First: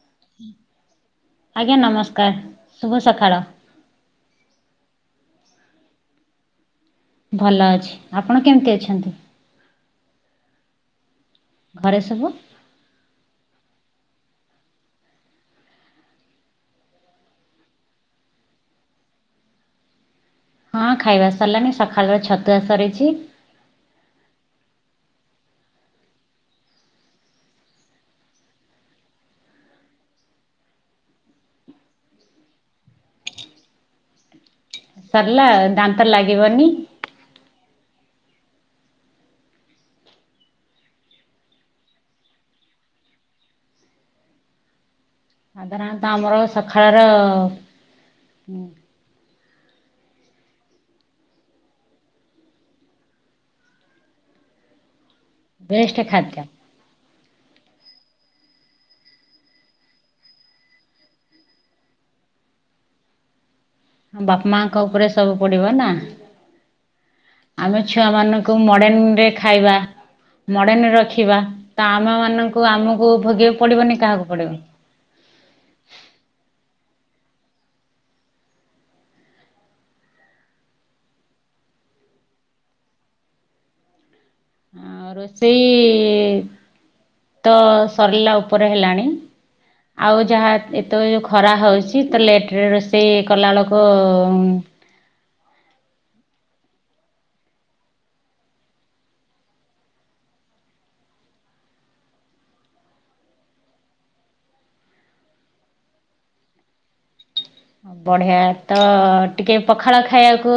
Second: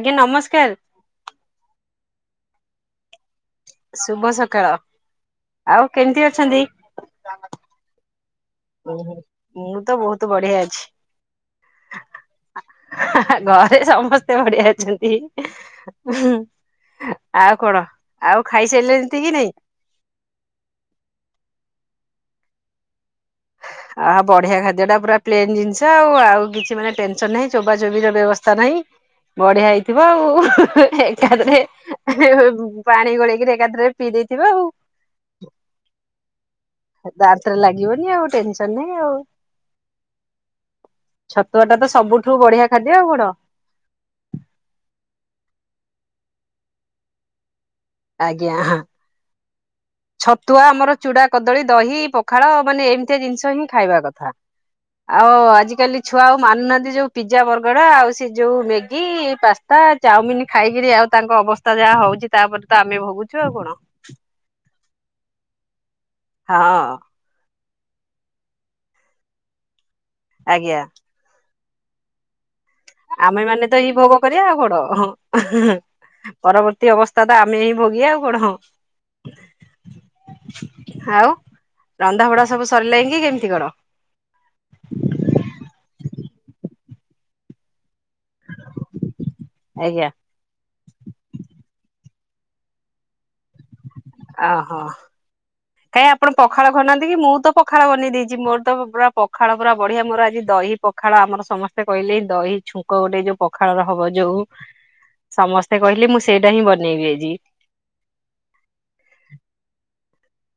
ଆଜ୍ଞା ନମସ୍କାର। ଆଜ୍ଞା ନମସ୍କାର ଶୁଭ ସଖାଳ। ଶୁଭ ସକାଳ ଆଉ କେମିତି ଅଛନ୍ତି? ଭଲ ଅଛି। ଆପଣ କେମିତି ଅଛନ୍ତି? ମୁଁ ତ ବହୁତ ବଢିଆ ଅଛି। ଘରେ ସବୁ? ଘରେ ସମସ୍ତେ ବଢିଆ ଅଛନ୍ତି। ଆଉ କଣ ଆଉ ଖାଇସାଇଲେଣି ତି କି ନାଇଁ। ହଁ ଖାଇବା ସରିଲାଣି ସଖାଳର ଛତୁଆ ସରିଛି। ଆ ବଢିଆ ଖାଦ୍ୟ ଟା ପୁରା ପ୍ଲେନ ଜିନିଷ ଆଉ ଆଉ କିଛି ମାନେ ଟେନସନ ନାହିଁ ଚୋବା ଚୋବି ର ବ୍ୟବସ୍ଥା ନାହିଁ। ବଢିଆ ହେଇଥିବ ଆଉ ଏକାଥରେ ପାଣି ଗୋଳେଇକିରି ଏକାଥରକେ ପିଇ ଦେଇଥିବେ ଆଉ। ସରିଲା ଦାନ୍ତରେ ଲାଗିବନି। ଦାନ୍ତରେ ଲାଗିବନି ଆଉ ଟେନସନ ନାହିଁ ଆଉ। ଛତୁଆଟା ତ ସବୁଠୁ ବଢିଆ ଖାଦ୍ୟ ଆଉ କଣ। ସାଧାରଣତଃ ଆମର ସକାଳ ର ଆଜ୍ଞା। ଛତୁଆ ଆମର ଚୁଡା, କଦଳୀ, ଦହି, ପଖାଳ ମାନେ ଏମିତିଆ ଜିନିଷ ହିଁ ଖାଇବା କଥା। ଆଉ ବେଷ୍ଟ ଆଜିକାଲି ଛୁଆ ଆଉ ଖାଦ୍ୟ। ମାନୁନାହାନ୍ତି ଯୋଉ ପିଜା, ବର୍ଗର ଆଉ ସେ ଯୋଉ ମେଗି, ପାସ୍ତା, ଚାଉମିିନ ଖାଇକିରି ଆଉ ତାଙ୍କ ଅବସ୍ଥା ତା ଯାହା ହଉଛି ତାପରେ ତ ଆମେ ଭୋଗୁଛୁ ଆଉ କଣ। ବାପା ମାଙ୍କ ଉପରେ ସବୁ ପଡିବ ନା। ହଁ। ଆମେ ଛୁଆ ମାନଙ୍କୁ ମଡେନ୍ ରେ ଖାଇବା ଆଜ୍ଞା ମଡେନ୍ ରଖ୍ ରଖିବା ତ ଆମ ମାନଙ୍କୁ ଆମକୁ ଆମେ ଭୋଗିବାକୁ ମାନେ ତ ଏଇ ପଡିବନି ଭୋଗ କାହାକୁ କରିବା ପଡିବ। ଆଉ କଣ ହଁ। ପରବର୍ତ୍ତୀ ଅବସ୍ଥା ତ ଆମେ ହିଁ ଭୋଗି ଆଉ କଣ ହ। ଆଉ ରନ୍ଧାବଢା ସବୁ ସରିଲାଣି କି କେମିତି କଣ? ଆଉ ରୋଷେଇ ତ ସରିଲା ଉପରେ ହେଲାଣି ଆଜ୍ଞା ଆଉ ଯାହା ଏତେ ଯୋରେ ଖରା ହେଉଛି ତ ଲେଟରେ ସେଇ କଲାବେଳକୁ କାହିଁ ଆପଣ ପଖାଳ ବ ଖାଉନାହାନ୍ତି କି ମୁଁ ତ ପଖାଳ ବନେଇ ଦେଇଛି ମୋର ତ ପୁରା ପଖାଳ ପୁରା ବଢିଆ ମୋର ଆଜି ଦହିପ ପଖାଳ ଆମର ସମସ୍ତେ କହିଲେ ଦହି ଛୁଙ୍କ ଗୋଟେ ଯୋଉ ପଖାଳର ହବ ଯୋଉ ସମସ୍ତେ କହିଲେ ମୁଁ ସେଇଟା ହିଁ ବନେଇବି ଆଜି। ବଢିଆ ତ ଟିକେ ପଖାଳ ଖାଇବାକୁ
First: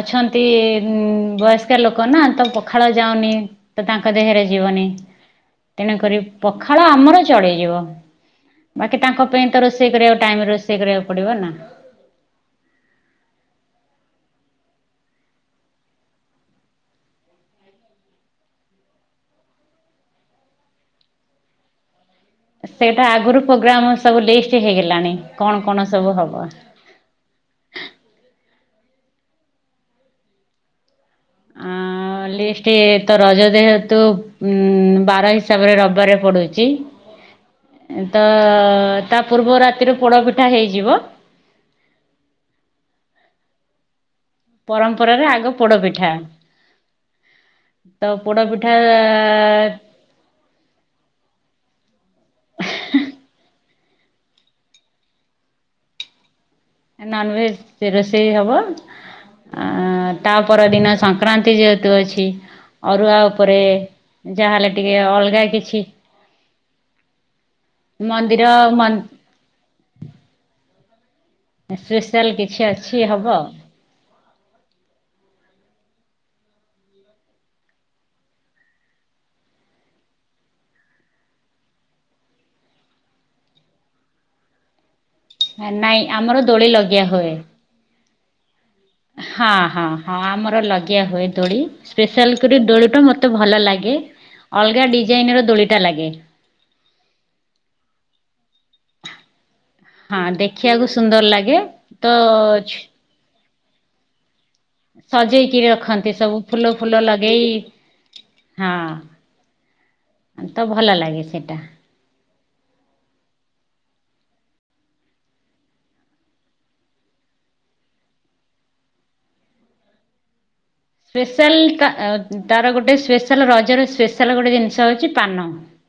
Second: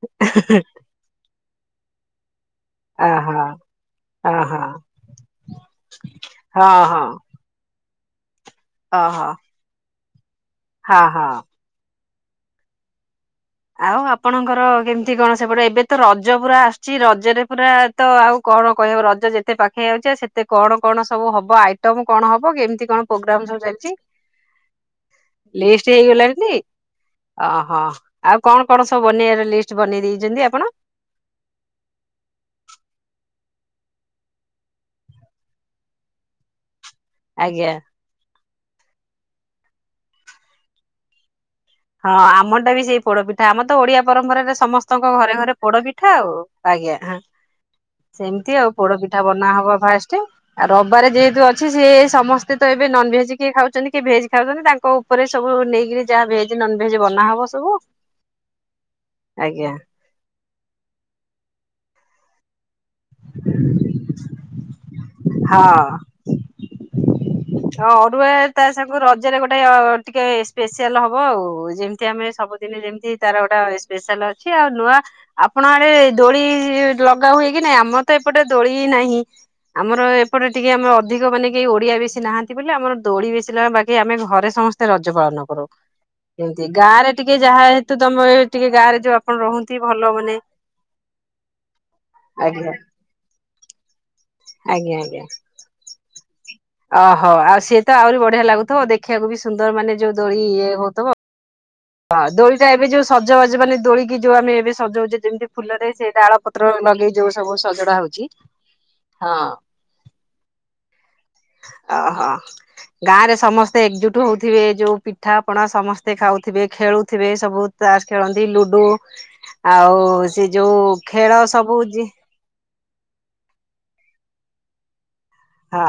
ଅଛନ୍ତି। ଉଁ ବୟସ୍କା ଲୋକ ନା ତ ପ ପଖାଳ ଅହ ଯାଉନି ତ ତାଙ୍କ ଦେହରେ ଅହ ଯିବନି ତେଣୁକରି ହଁ ପଖାଳ ହଁ ଆମର ଚଳିଯିବ ବାକି ଅହ ତାଙ୍କ ପାଇଁ ତ ରୋଷେଇ କରିବାକୁ ଟାଇମରେ ରୋଷେଇ ହଁ କରିବାକୁ ହଁ ପଡିବ ନା। ଆଉ ଆପଣଙ୍କର କେମିତି କଣ ସେପଟେ ଏବେ ତ ରଜ ପୁରା ଆସୁଛି ରଜରେ ପୁରା ତ ଆଉ କଣ କହିବ ରଜ ଯେତେ ପାଖେଇ ଯାଉଛେ ସେତେ କଣ କଣ ସବୁ ହବ ଆଇଟମ କଣ ହବ? ହ କେମିତି ସେଇଟା କଣ ଆଗରୁ ପ୍ରୋଗ୍ରାମ ସବୁ ପ୍ରୋଗ୍ରାମ୍ ଚାଲିଛି ସବୁ ଲିଷ୍ଟ ହେଇଗଲାଣି କ'ଣ କ'ଣ ଲିଷ୍ଟ ସବୁ ହବ ହେଇଗଲାଣି। ଓହୋ ଆଉ କଣ କଣ ସବୁ ବନେଇବାର ଲିଷ୍ଟ ବନେଇ ଦେଇେଇଛନ୍ତି ଆପଣ? ଆଁ! ଲିଷ୍ଟ ତ ରଜ ଯେହେତୁ ବାର ହିସାବରେ ରବିବାରିଆ ପଡୁଛି। ଆଜ୍ଞା। ଏ ତ ତା ପୂର୍ବ ରାତିରୁ ପୋଡ ପିଠା ହେଇଯିବ। ହଁ ଆମ ଟା ବି ସେଇ ପୋଡପିଠା ଆମ ତ ଓଡିଆ ପରମ୍ପରାରେ ସମସ୍ତଙ୍କ ପରମ୍ପରାରେ ଘରେ ଆଗ ଘରେ ପୋଡ ପୋଡ଼ପିଠା ପିଠା ଆଉ ଆଜ୍ଞା ହ। ତ ସେମିତି ଆଉ ପୋଡ଼ପିଠା ପୋଡପିଠା ବନା ହବ ଫାଷ୍ଟ। ଆଉ ରବିବାରେ ଯେହେତୁ ଅଛି ସେ ସମସ୍ତେ ତ ଏବେ ନନ ଭେଜ କିଏ ଖାଉଛନ୍ତି କିଏ ଭେଜ ଖାଉଛନ୍ତି ତାଙ୍କ ଉ ଉପରେ ସବୁ ନେଇକିରି ଯାହା ଭେଜ ନନଭେଜ ବନାହବ ସବୁ ନନଭେଜ ରୋଷେଇ ହବ ଆ ଆଜ୍ଞା ତା ପର ଦିନ ସଂକ୍ରାନ୍ତି ଯେହେତୁ ଅଛି। ଅରୁଆ ଉପରେ ଯାହା ହେଲେ ଟିକେ ଅଲଗା କିଛି ଅ ଅରୁଆ ମନ୍ଦିର ତା ସାଙ୍ଗ ରଜରେ ଗୋଟେ ଟିକେ ସ୍ପେଶିଆଲ ହବ ଆଉ। ବୋଓ ଯେମିତି ସ୍ପେଶାଲ ଆମେ କିଛି ସବୁଦିନେ ଅଛି ଯେମିତି ହବ ତାର ଗୋଟେ ସ୍ପେଶାଲ ଅଛି ଆଉ ନୂଆ ଆପଣ ଆଡେ ଦୋଳି ଲଗା ହୁଏ କି ନାଇଁ ଆମର ତ ଏପଟେ ଦୋଳି ନାହିଁ। ଆମର ଏପଟେ ଟିକେ ଆମେ ଅଧିକ ମାନେ କେହି ଓଡିଆ ବେଶୀ ନାହାନ୍ତି ବୋଲି ଆମର ଦୋଳି ବେଶୀ ଲାଗା ବାକି ଆମେ ଘରେ ସମସ୍ତେ ରଜ ପାଳନ କରୁ ନାଇଁ ଆମର ଏମତି ଦୋଳି ଲଗିଆ ଗାଁରେ ଟିକେ ହୁଏ ଯାହା ହେତୁ ତମେ ଟିକେ ଗାଁରେ ହଁ ହଁ ହଁ ଆମର ଲଗେଇଆ ହୁଏ ଦୋଳି ସ୍ପେଶାଲ କରି ଆଜ୍ଞା ଦୋଳି ଟା ମତେ ଭଲ ଲାଗେ ଅଲଗା ଆଜ୍ଞା ଆଜ୍ଞା ଡିଜାଇନର ଦୋଳିଟା ଲାଗେ। ଓହୋ ଆଉ ସିଏ ତ ଆହୁରି ବଢିଆ ଲାଗୁଥିବ ଦେଖିବାକୁ ବି ସୁନ୍ଦର ମାନେ ଯୋଉ ଦୋଳି ଇଏ ହଉଥିବ। ଭଲ ଲାଗେ। ତ ହଁ ଦୋଳିଟା ଏବେ ଯୋଉ ସଜବାଜ ମାନେ ଦୋଳିିକି ଯୋଉ ଆମେ ଏବେ ସଜଉଛି ଯେମିତି ସଜେଇକି ଫୁଲରେ ସେ ରଖନ୍ତି ସବୁ ଡାଳ ଫୁଲ ପତ୍ର ଫୁଲ ଲଗେଇ ଯଉ ସବୁ ସଜଡା ହଉଛି ହଁ ତ ଭଲ ଲାଗେ ସେଟା। ଅହୋ। ଗାଁରେ ସମସ୍ତେ ଏକଜୁଟ ହଉଥିବେ ଯୋଉ ପିଠାପଣା ସମସ୍ତେ ଖାଉଥିବେ ଖେଳୁଥିବେ ସବୁ ତାସ ଖେଳନ୍ତି ଲୁଡୁ ଆଉ ସେ ଯୋଉ ଖେଳ ସ୍ପେଶାଲ ସବୁ ତା ଜି ତାର ଗୋଟେ ସ୍ପେଶାଲ୍ ରଜରେ ସ୍ପେଶାଲ୍ ଗୋଟେ ଜିନିଷ ହଉଛି ପାନ। ହଁ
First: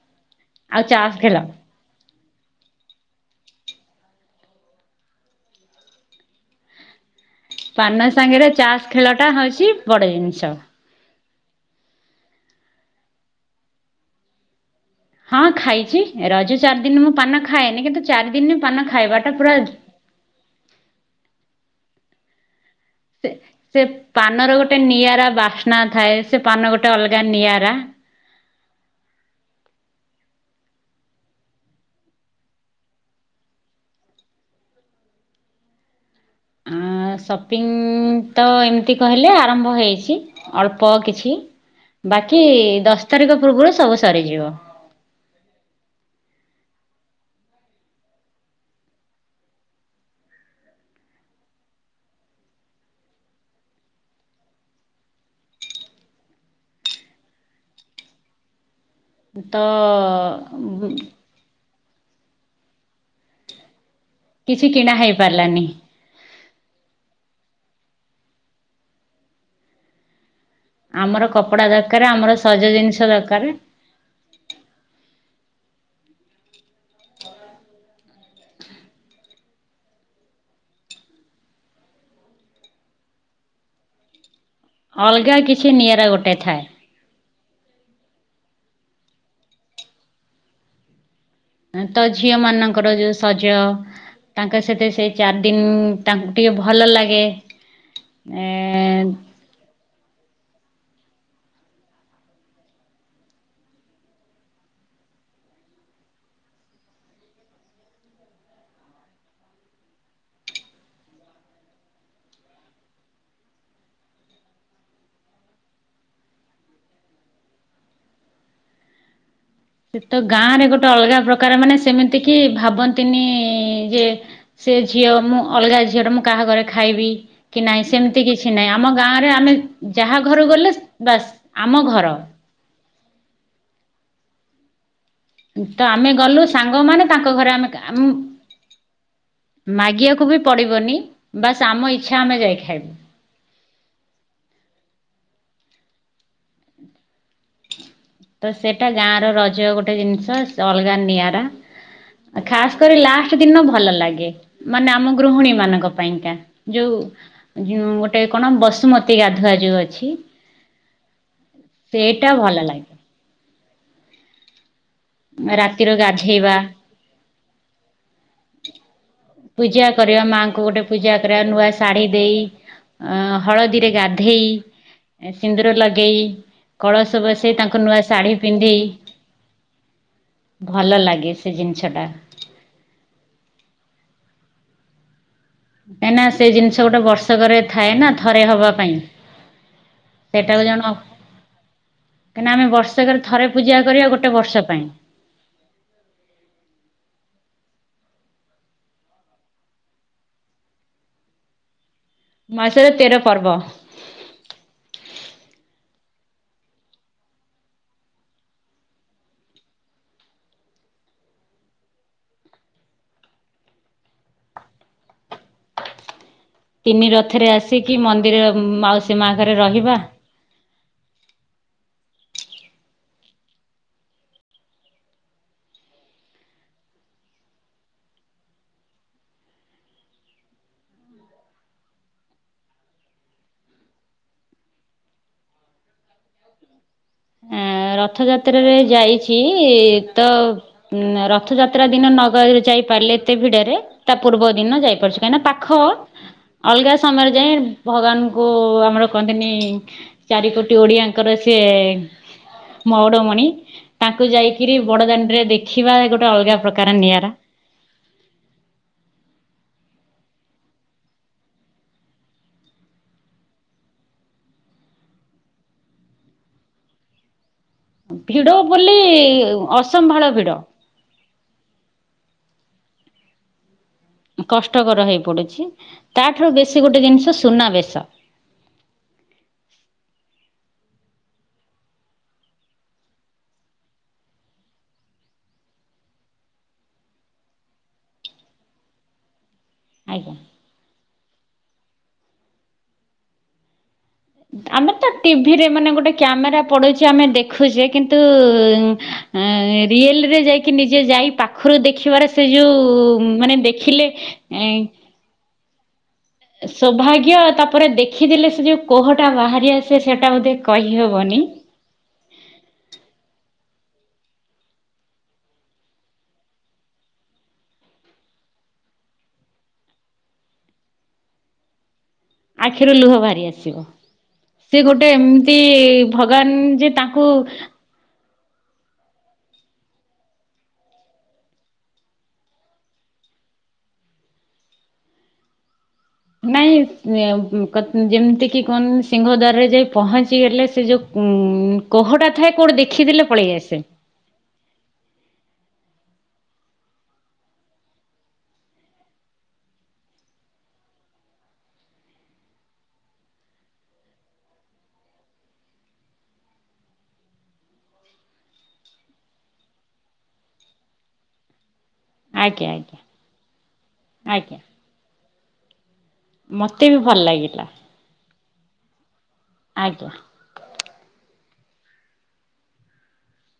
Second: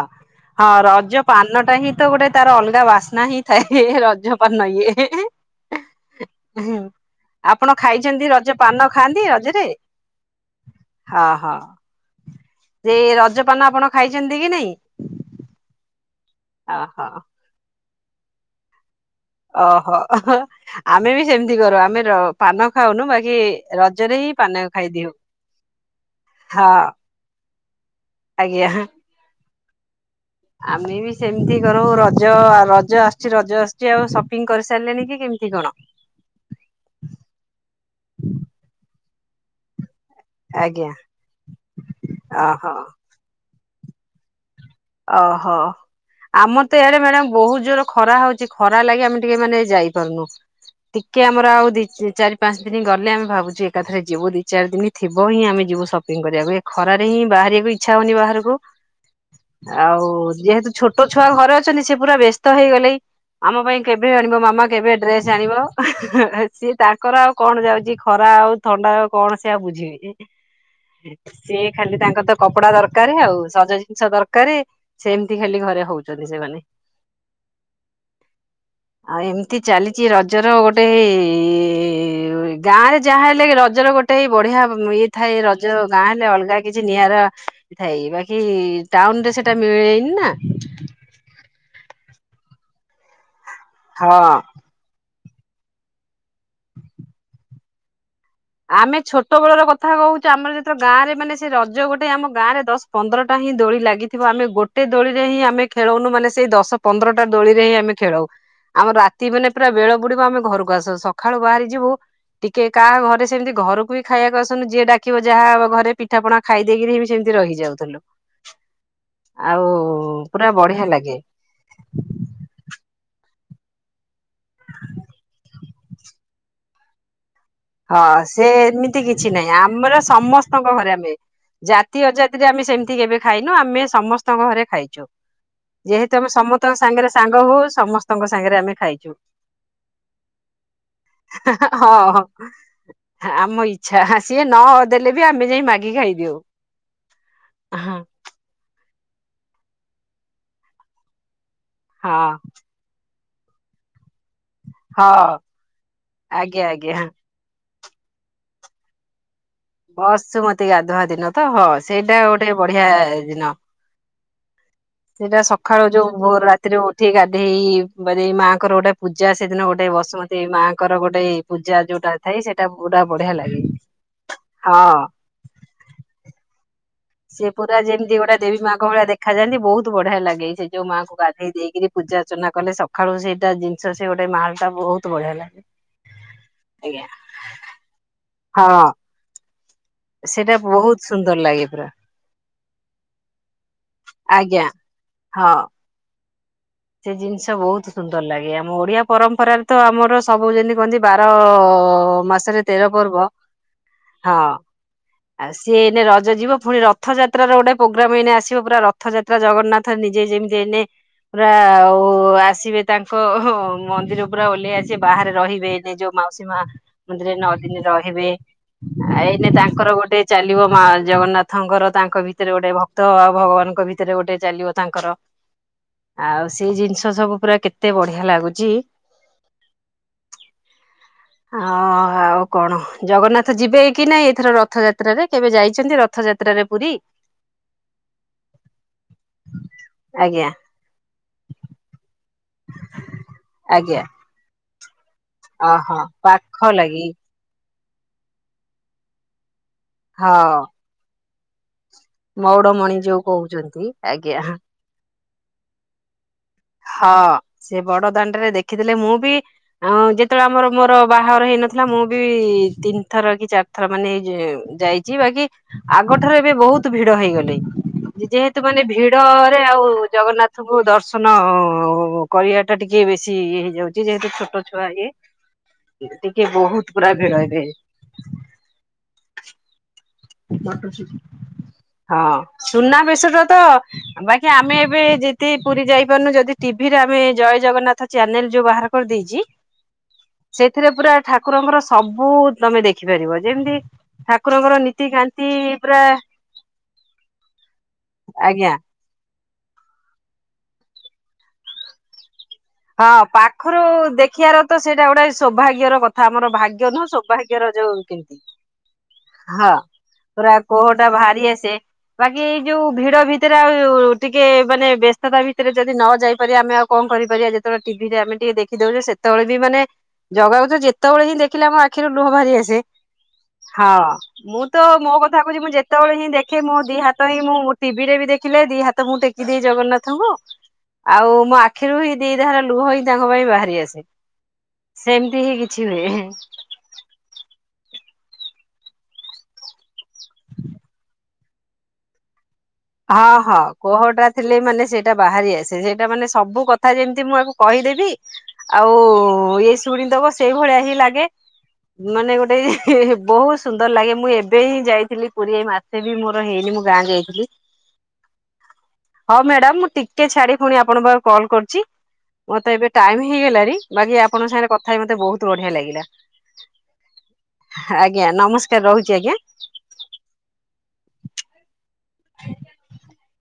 ହଁ ଆଉ ଚାସ୍ ରଜ ଖେଳ ପାନଟା ହିଁ ତ ଗୋଟେ ତାର ଅଲଗା ବାସ୍ନା ହିଁ ଥାଏ ରଜ ପାନ ଇଏ ହେଁ ହେଁ। [unintelligible] ଆପଣ ପାନ ଖାଇଛନ୍ତି ସାଙ୍ଗରେ ରଜ ଚାସ୍ ପାନ ଖାଆନ୍ତି ଖେଳଟା ରଜରେ? ହଉଛି ବଡ ଜିନିଷ। ହଁ ହଁ। ଦେ ରଜପାନ ଆପଣ ଖାଇଛନ୍ତି କି ନାଇଁ? ହଁ ଖାଇଛି ରଜ ଚାରି ଦିନ ଓହୋ। ମୁଁ ପାନ ଖାଏନି, କିନ୍ତୁ ଚାରି ଦିନ ପାନ ଖାଇବା ଅହୋ ଆମେ ବି ସେମତି କରୁ ଆମେ ର ପାନ ଖାଉ ସେ ସେ ପାନର ଗୋଟେ ନିଆରା ବାସ୍ନା ଥାଏ। ସେ ପାନ ହଁ ଗୋଟେ ଅଲଗା ନିଆରା ଆଜ୍ଞା। ଆମେ ବି ସେମିତି କରୁ ରଜ ରଜ ଆସୁଛି ରଜ ଆସୁଛି ଆଉ ସପିଙ୍ଗ କରିସାରିଲେଣିି କି କେମିତି କଣ? ଆଁ ସପିଂ ତ- ଏମିତି କହିଲେ ଆରମ୍ଭ ହେଇଛି। ଅଳ୍ପ ଆଜ୍ଞା କିଛି ବାକି ଓହୋ ଦଶ ତାରିଖ ପୂର୍ବରୁ ସବୁ ସରିଯିବ। ଅହୋ। ଆମର ତ ଈଆଡେ ମ୍ୟାଡାମ ବହୁତ ଯୋର ଖରା ହଉଛି, ଖରା ଲାଗି ଆମେ ଟିକେ ମାନେ ଯାଇପାରୁନୁ। ଟିକେ ଆମର ଆଉ ଦି ଚାରି ପାଞ୍ଚ ଦିନ ଗଲେ ଆମେ ଭାବୁଛୁ ଏକାଥରେ ଯିବୁ ଦି ଚାରି ଦିନି ଥିବ ହିଁ ଆମେ ଯିବୁ ସପିଙ୍ଗ କରିବାକୁ ଏ ଖରାରେ ହିଁ ବାହାରିବାକୁ ଇଚ୍ଛା ହଉନି ବାହାରକୁ। ତ ଆଉ ଯେହେତୁ ଛୋଟ ଛୁଆ ଘରେ ଛନ୍ତି ସେ ପୁରା ବ୍ୟସ୍ତ ହେଇଗଲେ ଆମ ପାଇଁ କେବେ ଆଣିବ ମାମା କିଛି କିଣା କେବେ ଡ୍ରେସ୍ ଆଣିବ? ହେଇପାରିଲାନି ସିଏ ତାଙ୍କର ଆଉ କଣ ଯାଉଛି ଖରା ଆଉ ଥଣ୍ଡା ଆଉ କଣ ସେ ଆଉ ବୁଝିବେ? ଆମର ସେ କପଡ଼ା ଖାଲି ଦରକାର ତାଙ୍କର ଆମର ତ ସଜ କପଡା ଜିନିଷ ଦରକାର ଆଉ ସଜ ଜିନିଷ ରେ ସେମିତି ଖାଲି ଘରେ ହଉଛନ୍ତି ସେମାନେ। [unintelligible] ଆଉ ଏମିତି ଚାଲିଛି ରଜର ଗୋଟେ ଏ-ଏ ଗାଁ ରେ ଯାହା ହେଲେ ରଜର ଗୋଟେ ବଢିଆ ଇଏ ଅଲଗା ଥାଏ କିଛି ରଜ ଗାଁ ନିଆରା ହେଲେ ଗୋଟେ ଅଲଗା ଥାଏ କିଛି ଯେ ନିଆରା ଥାଇ ବାକି ଟାଉନରେ ସେଟା ମିଳେନି ନା। ତ ଝିଅ ମାନଙ୍କର ଯୋଉ ସଜ ହଁ। ତାଙ୍କ ସହିତ ସେଇ ଚାରି ଦିନ ତାଙ୍କୁ ଟିକେ ଭଲ ଲାଗେ। ଆମେ ଏ ଛୋଟ ବେଳର କଥା କହୁଛି ଆମର ଯେତେବେଳେ ଗାଁରେ ମାନେ ସେ ରଜ ଗୋଟେ ଆମ ଗାଁରେ ଦଶ ପନ୍ଦରଟା ହିଁ ଦୋଳି ଲାଗିଥିବ ଆମେ ଗୋଟେ ଦୋଳିରେ ହିଁ ଆମେ ଖେଳଉନୁ ମାନେ ସେଇ ଦଶ ପନ୍ଦରଟା ଦୋଳିରେ ହିଁ ଆମେ ଖେଳଉ। ଆମର ରାତି ମାନେ ପୁରା ବେଳ ବୁଡିବ ଆମେ ଘରକୁ ଆସୁ ସକାଳୁ ବାହାରି ଯିବୁ ଟିକେ କାହା ସେମିତି ଘରକୁ ବି ଖାଇବାକୁ ଆସନୁ ଯିଏ ଡାକିବ ଯାହା ଘରେ ପିଠାପଣା ଖାଇ ଦେଇେଇକିରି ହିଁ ସେମିତି ରହିଯାଉଥିଲୁ। ଆଉ ସେ ତ ଗାଁ ପୁରା ରେ ବଢିଆ ଗୋଟେ ଲାଗେ ଅଲଗା ପ୍ରକାର ମାନେ ସେମିତି କି ଭାବନ୍ତିନି ଯେ ସେ ଝିଅ, ମୁଁ ଅଲଗା ଝିଅ ଟା ମୁଁ କାହା ଘରେ ଖାଇବି? କି ନାହିଁ ହଁ ସେମିତି ସେ କିଛି ନାହିଁ। ଆମ ଏମିତି କିଛି ଗାଁରେ ନାହିଁ ଆମେ ଆମର ଯାହା ଘରୁ ଗଲେ ବାସ୍ ଆମ ଘର। ଯେ ଆମେ ସେମିତି କେବେ ଖାଇନୁ, ଆମେ ସମସ୍ତଙ୍କ ଘରେ ଖାଇଛୁ। ତ ଯେହେତୁ ଆମେ ଗଲୁ ସମତଙ୍କ ସାଙ୍ଗମାନେ ସାଙ୍ଗରେ ତାଙ୍କ ସାଙ୍ଗ ଘରେ ହଉ ଆମେ ସମସ୍ତଙ୍କ ସାଙ୍ଗରେ ଆମେ ଖାଇଛୁ। ମାଗିବାକୁ ବି ପଡିବନି ବାସ୍ ଆମ ଇଚ୍ଛା ହଁ। ଆମେ ଯାଇ ଖାଇବୁ। ଆମ ଇଚ୍ଛା ସିଏ ନ ଦେଲେ ବି ଆମେ ଯାଇ ମାଗି ଖାଇଦେଉ। ହଁ। ତ ସେଟା ଗାଁ ର ରଜ ଗୋଟେ ଜିନିଷ ଅଲଗା ନିଆରା। ହଁ। ଖାସ୍ କରି ଲାଷ୍ଟ ଦିନ ଭଲ ଲାଗେ। ମାନେ ଆମ ହଁ ଗୃହିଣୀ ମାନଙ୍କ ପାଇଁକା ଆଜ୍ଞା ଯୋଉ ଆଜ୍ଞା। ଯେଉଁ ଗୋଟେ କଣ ବସୁମ ମତି ଗାଧୁଆ ଯୋଉ ଅଛି ବସୁମତୀ ଗାଧୁଆ ଦିନ ତ ହଁ ସେଇଟା ଭଲ ଗୋଟେ ବଢିଆ ଲାଗେ ଦିନ। ସେଇଟା ସକାଳୁ ରାତିର ଯୋଉ ଭୋର ଗାଧେଇବା ରାତିରୁ ଉଠି ଗାଧେଇ-ଇ-ଇ ବାରେ ମାଆଙ୍କର ଗୋଟେ ପୂଜା ସେଦିନ ପୂଜା ଗୋଟେ କରିବା ବସୁମତୀ ମାଆଙ୍କୁ ମାଆଙ୍କର ପୂଜା ଗୋଟେ କରିବା ନୂଆ ପୂଜା ଶାଢ଼ୀ ଯୋଉଟା ଥାଏ ସେଇଟା ପୁରା ବଢିଆ ଲାଗେ। ଧେଇ, ହଁ। ସିନ୍ଦୁର ଲଗେଇ କଳସ ସେ ବସେଇ ତାଙ୍କୁ ପୁରା ନୂଆ ଯେମିତି ଶାଢ଼ୀ ଗୋଟେ ଦେବୀ ପିନ୍ଧେଇ ମାଆଙ୍କ ଭଳିଆ ଦେଖାଯାଆନ୍ତି, ବହୁତ ବଢିଆ ଲାଗେ ସେ ଯୋଉ ଭଲ ମାଆଙ୍କୁୁ ଲାଗେ ଗାଧ୍ ସେ ଗାଧେଇ ଦେଇକିରି ଜିନିଷଟା ପୂଜ ଅର୍ଚ୍ଚନା କଲେ ସକାଳୁ ସେଇଟା ଜିନିଷ ସେ ଗୋଟେ ମାହୋଲଟା ବହୁତ ବଢିଆ ଲାଗେ। କାଇଁ ନା ସେ ଜିନିଷ ଗୋଟେ ଆଜ୍ଞା ବର୍ଷକରେ ଥାଏ ନା ଥରେ ହବା ହଁ ପାଇଁ। ସେଇଟା ବହୁତ ସୁନ୍ଦର ଲାଗେ ପୁରା। କାହିଁନା ଆମେ ବର୍ଷକରେ ଥରେ ପୂଜା କରିବା ଗୋଟେ ବର୍ଷ ଆଜ୍ଞା ପାଇଁ। ହଁ। ସେ ଜିନିଷ ବହୁତ ସୁନ୍ଦର ଲାଗେ ଆମ ଓଡିଆ ପରମ୍ପରାରେ ତ ଆମର ସବୁ ଯେମିତି କୁହନ୍ତି ବାର ମାସରେ ତେର ପର୍ବ, ହଁ। ଆଉ ସିଏ ଏଇନେ ରଜ ଯିବ ପୁଣି ରଥଯାତ୍ରାର ଗୋଟେ ପୋଗ୍ରାମ ଏଇନେ ଆସିବ ପୁରା ର ରଥଯାତ୍ରା ଜଗନ୍ନାଥ ନିଜେ ଯେମିତି ଏଇନେ ପୁରା-ଆ-ଆ-ଓ-ଓ ଆସିବେ ତାଙ୍କ-ଅ-ଅ ମନ୍ଦିରୁ ପୁରା ଓହ୍ଲେଇ ଆସିବେ ବାହାରେ ରହିବେ। ନିଜ ମାଉସୀ ମାଆ ତିନି ମନ୍ଦିରେ ରଥରେ ନଅ ଦିନ ଆସିକି ରହିବେ, ମନ୍ଦିର ମାଉସୀ ମା ଏଇନେ ଘରେ ତାଙ୍କର ରହିବା। ଗୋଟେ ଚାଲିବ ମାଆ ଜଗନ୍ନାଥଙ୍କର ତାଙ୍କ ଭିତରେ ଗୋଟେ ଭକ୍ତ ଆଉ ଭଗବାନଙ୍କ ଭିତରେ ଗୋଟେ ଚାଲିବ ତାଙ୍କର। ଆଉ ସେଇ ଜିନିଷ ସବୁ ପୁରା କେତେ ବଢିଆ ଲାଗୁଛି। ଆଁ-ଅ-ଅ-ଅ ଆଉ କଣ, ଜଗନ୍ନାଥ ଯିବେ କି ନାଇଁ ଏଥର ରଥଯାତ୍ରାରେ କେବେ ଯାଇଛନ୍ତି ରଥଯାତ୍ରାରେ ପୁରୀ? ଆଁ-ଆ ରଥଯାତ୍ରାରେ ଯାଇଛି-ଇ ତ ଆଜ୍ଞା ଉଁ ର ରଥଯାତ୍ରା ଦିନ ନଗ-ଯାଇପାରିଲେ ଏତେ ଭିଡରେ ଆଜ୍ଞା ତା ପୂର୍ବ ଦିନ ଯାଇପାରୁଛୁ। କାହିଁକିନା ପାଖ, ଅହ ପାଖ ଅଲଗା ଲାଗି ସମୟରେ ଯାଇଁ ଭଗବାନଙ୍କୁ-ଉ-ଉ ଆମର କହନ୍ତିନି ହଁ ଚାରି କୋଟି ଓଡିଆଙ୍କର ସିଏ ଯୋଉ ମଉଡମଣି, କହୁଛନ୍ତି। ତାଙ୍କୁ ଆଜ୍ଞା ଯାଇକିରି ବଡଦାଣ୍ଡରେ ଦେଖିବା ଗୋଟେ ଅଲଗା ପ୍ର ହଁଅ ସେ ବଡ ଦାଣ୍ଡରେ ଦେଖିଦେଲେ ମୁଁ ବି ଅଁ-ଅଁ ଯେତେବେଳେ ଆମର ମୋର ବାହାଘର ହେଇନଥିଲା ମୁଁ ବି-ଇ-ଇ ତିନି ଥର କି ଚାର୍ ଥର ମାନେ ଯ-ଅ-ଯାଇଛି ବାକି ଆଗଠାରୁ ଏବେ ବହୁତ ଭିଡ ହେଇଗଲେଇଁ। ଭିଡ ଯେହେତୁ ମାନେ ବୋଲି ଭିଡ-ଅ-ଅ-ରେ ଆଉ ଅସମ୍ଭାଳ ଭିଡ ଜଗନ୍ନାଥଙ୍କୁ ଦର୍ଶ ର୍ଶନ-ଅ-ଅ-ଅ-ଅ କରିବାଟା ଟିକେ ବେଶୀ ଏ ହେଇଯାଉ [inaudible] ଯେହେତୁ ଛୋଟ ଛୁଆ କଷ୍ଟକର ଇଏ, ହେଇ ପଡୁଛି। ତାଠାରୁ ଟିକେ ବେଶୀ ବହୁତ ଗୋଟେ ପୁରା ଜିନିଷ ଭିଡ ଏବେ ସୁନାବେଶ ହଁ ସୁନାବେଶଟା ତ ବାକି ଆମେ ଏବେ ଯେତି ପୁରୀ ଯାଇପାରୁନୁ ଯଦି ଟିଭିରେ ଆମେ ଜୟ ଜଗନ୍ନାଥ ଚ୍ୟାନେଲ ଯୋଉ ବାହାର କରିଦେଇଚି ଆଜ୍ଞା। ସେଥିରେ ପୁରା ଠାକୁରଙ୍କର ସବୁ ତମେ ଦେଖିପାରିବ ଯେମିତି ଠାକୁରଙ୍କର ଆମେ ‌ନୀ ତ ଟିଭିରେ ମାନେ ଗୋଟେ କ୍ୟାମେରା ପଡୁଛି ଆମେ ଦେଖୁଛେ କିନ୍ତୁ ଆଜ୍ଞା ଏଁ-ଏଁ-ଏଁ ରିଏଲରେ ଯାଇକି ନିଜେ ଯାଇ ପାଖରୁ ଦେଖିବାର ସେ ହଁ ଯୋଉ-ଉ-ଉ ମାନେ ପାଖରୁ ଦେଖିଲେ ଦେଖିବାର ତ ସେଇଟା ଗୋଟେ ସୌଭାଗ୍ୟର କ ଥା, ଆମର ଭାଗ୍ୟ ନୁହଁ ସୌଭାଗ୍ୟ ସୌଭାଗ୍ୟର ତାପରେ ଯୋଉ କିନ୍ତୁ, ଦେଖିଦେଲେ ସେ ଯୋଉ କୋହଟା ବାହାରି ହଁ ଆସେ ସେଟା ବୋଧେ ପୁରା କୋହଟା କହିହବନି। ବାହାରି ଆସି ସେ ବାକି ଏଇ ଯୋଉ ଭିଡ ଭିତରେ ଆଉ-ଉ-ଉ ଟିକେ ମାନେ ବ୍ୟସ୍ତତା ଭିତରେ ଯଦି ନ ଯାଇପାରିବା ଆମେ ଆଉ କଣ କରିପାରିବା ଯେ ଯେତେବେଳେ ଟିଭିରେ ଆମେ ଟିକେ ଦେଖିଦଉଛେ ସେତେବେଳେ ବି ମାନେ ଜଗାକୁ ତ ଯେତେବେଳେ ହିଁ ଦେଖିଲେ ଆମ ଆଖ୍ ଆଖିରୁ ଲୁହ ବାହାରି ଆସେ, ଆଖିରୁ ଲୁହ ବାହାରି ଆସିବ। ହଁ ମୁଁ ସେ ତ ଗୋଟେ ମୋ କଥା କହୁଛି ମୁଁ ଯେତେବେଳେ ହିଁ ଦେଖେ ମୋ ଦି ହାତ୍ ହୁଁ। ମୁଁ ଟିଭି ରେ ବି ଦେଖିଲେ ଦି ହାତ ମୁଁ ଟେକି ଦିଏ ଜଗନ୍ନାଥଙ୍କୁ ଆଉ ମୋ ଆଖିରୁ ହି ଦି ଧାର ଲୁହ ହିଁ ତାଙ୍କ ପାଇଁ ବାହାରି ଆସେ ସେମିତି ହିଁ କିଛି ହୁଏ। ନାଇଁ [unintelligible] କ ଯେମିତି କି କୁହନ ସିଂହ ଦ୍ୱାରରେ ଯାଇ ପହଞ୍ଚିଗଲେ ସେ ଯଉ ଉ କୋହଟଥାଏ କୋଉଟ ଦେଖ ହଁ ହଁ କୋହଟା ଥିଲେ ମାନେ ସେଇଟା ବାହାରି ଆସେ ସେଇଟା ମାନେ ସବୁ କଥା ଯେମିତି ମୁଁ ଆକୁ କହିଦେବି ଆଉ ଏଇ ଶୁଣିଦବ ସେଇ ଭଳିଆ ହିଁ ଲାଗେ। ମାନେ ଗୋଟେ ବହୁତ ସୁନ୍ଦର ଲାଗେ ମୁଁ ଏବେ ହିଁ ଯାଇଥିଲି ପୁରୀ ଏଇ ମାସ ସେ ବି ମୋର ହେଇନି ମୁଁ ଗାଁ ଯାଇଥିଲି। ହଁ ମ୍ୟାଡାମ ମୁଁ ଟିକେ ଛାଡି ପୁଣି ଆପଣଙ୍କ ପାଖକୁ କଲ୍ କରିୁଚି। ଆଜ୍ଞା ମତେ ଏବେ ଆଜ୍ଞା ଟାଇମ ହେଇଗଲାଣି ବାକି ଆପଣଙ୍କ ଆଜ୍ଞା ସାଙ୍ଗରେ କଥା ହ ମତେ ବହୁତ ବଢିଆ ଲାଗିଲା। ମତେ ବି ଭଲ ଲାଗିଲା। ଆଜ୍ଞା ନମସ୍କାର ରହୁଚି ଆଜ୍ଞା। ଆଜ୍ଞା। [inaudible]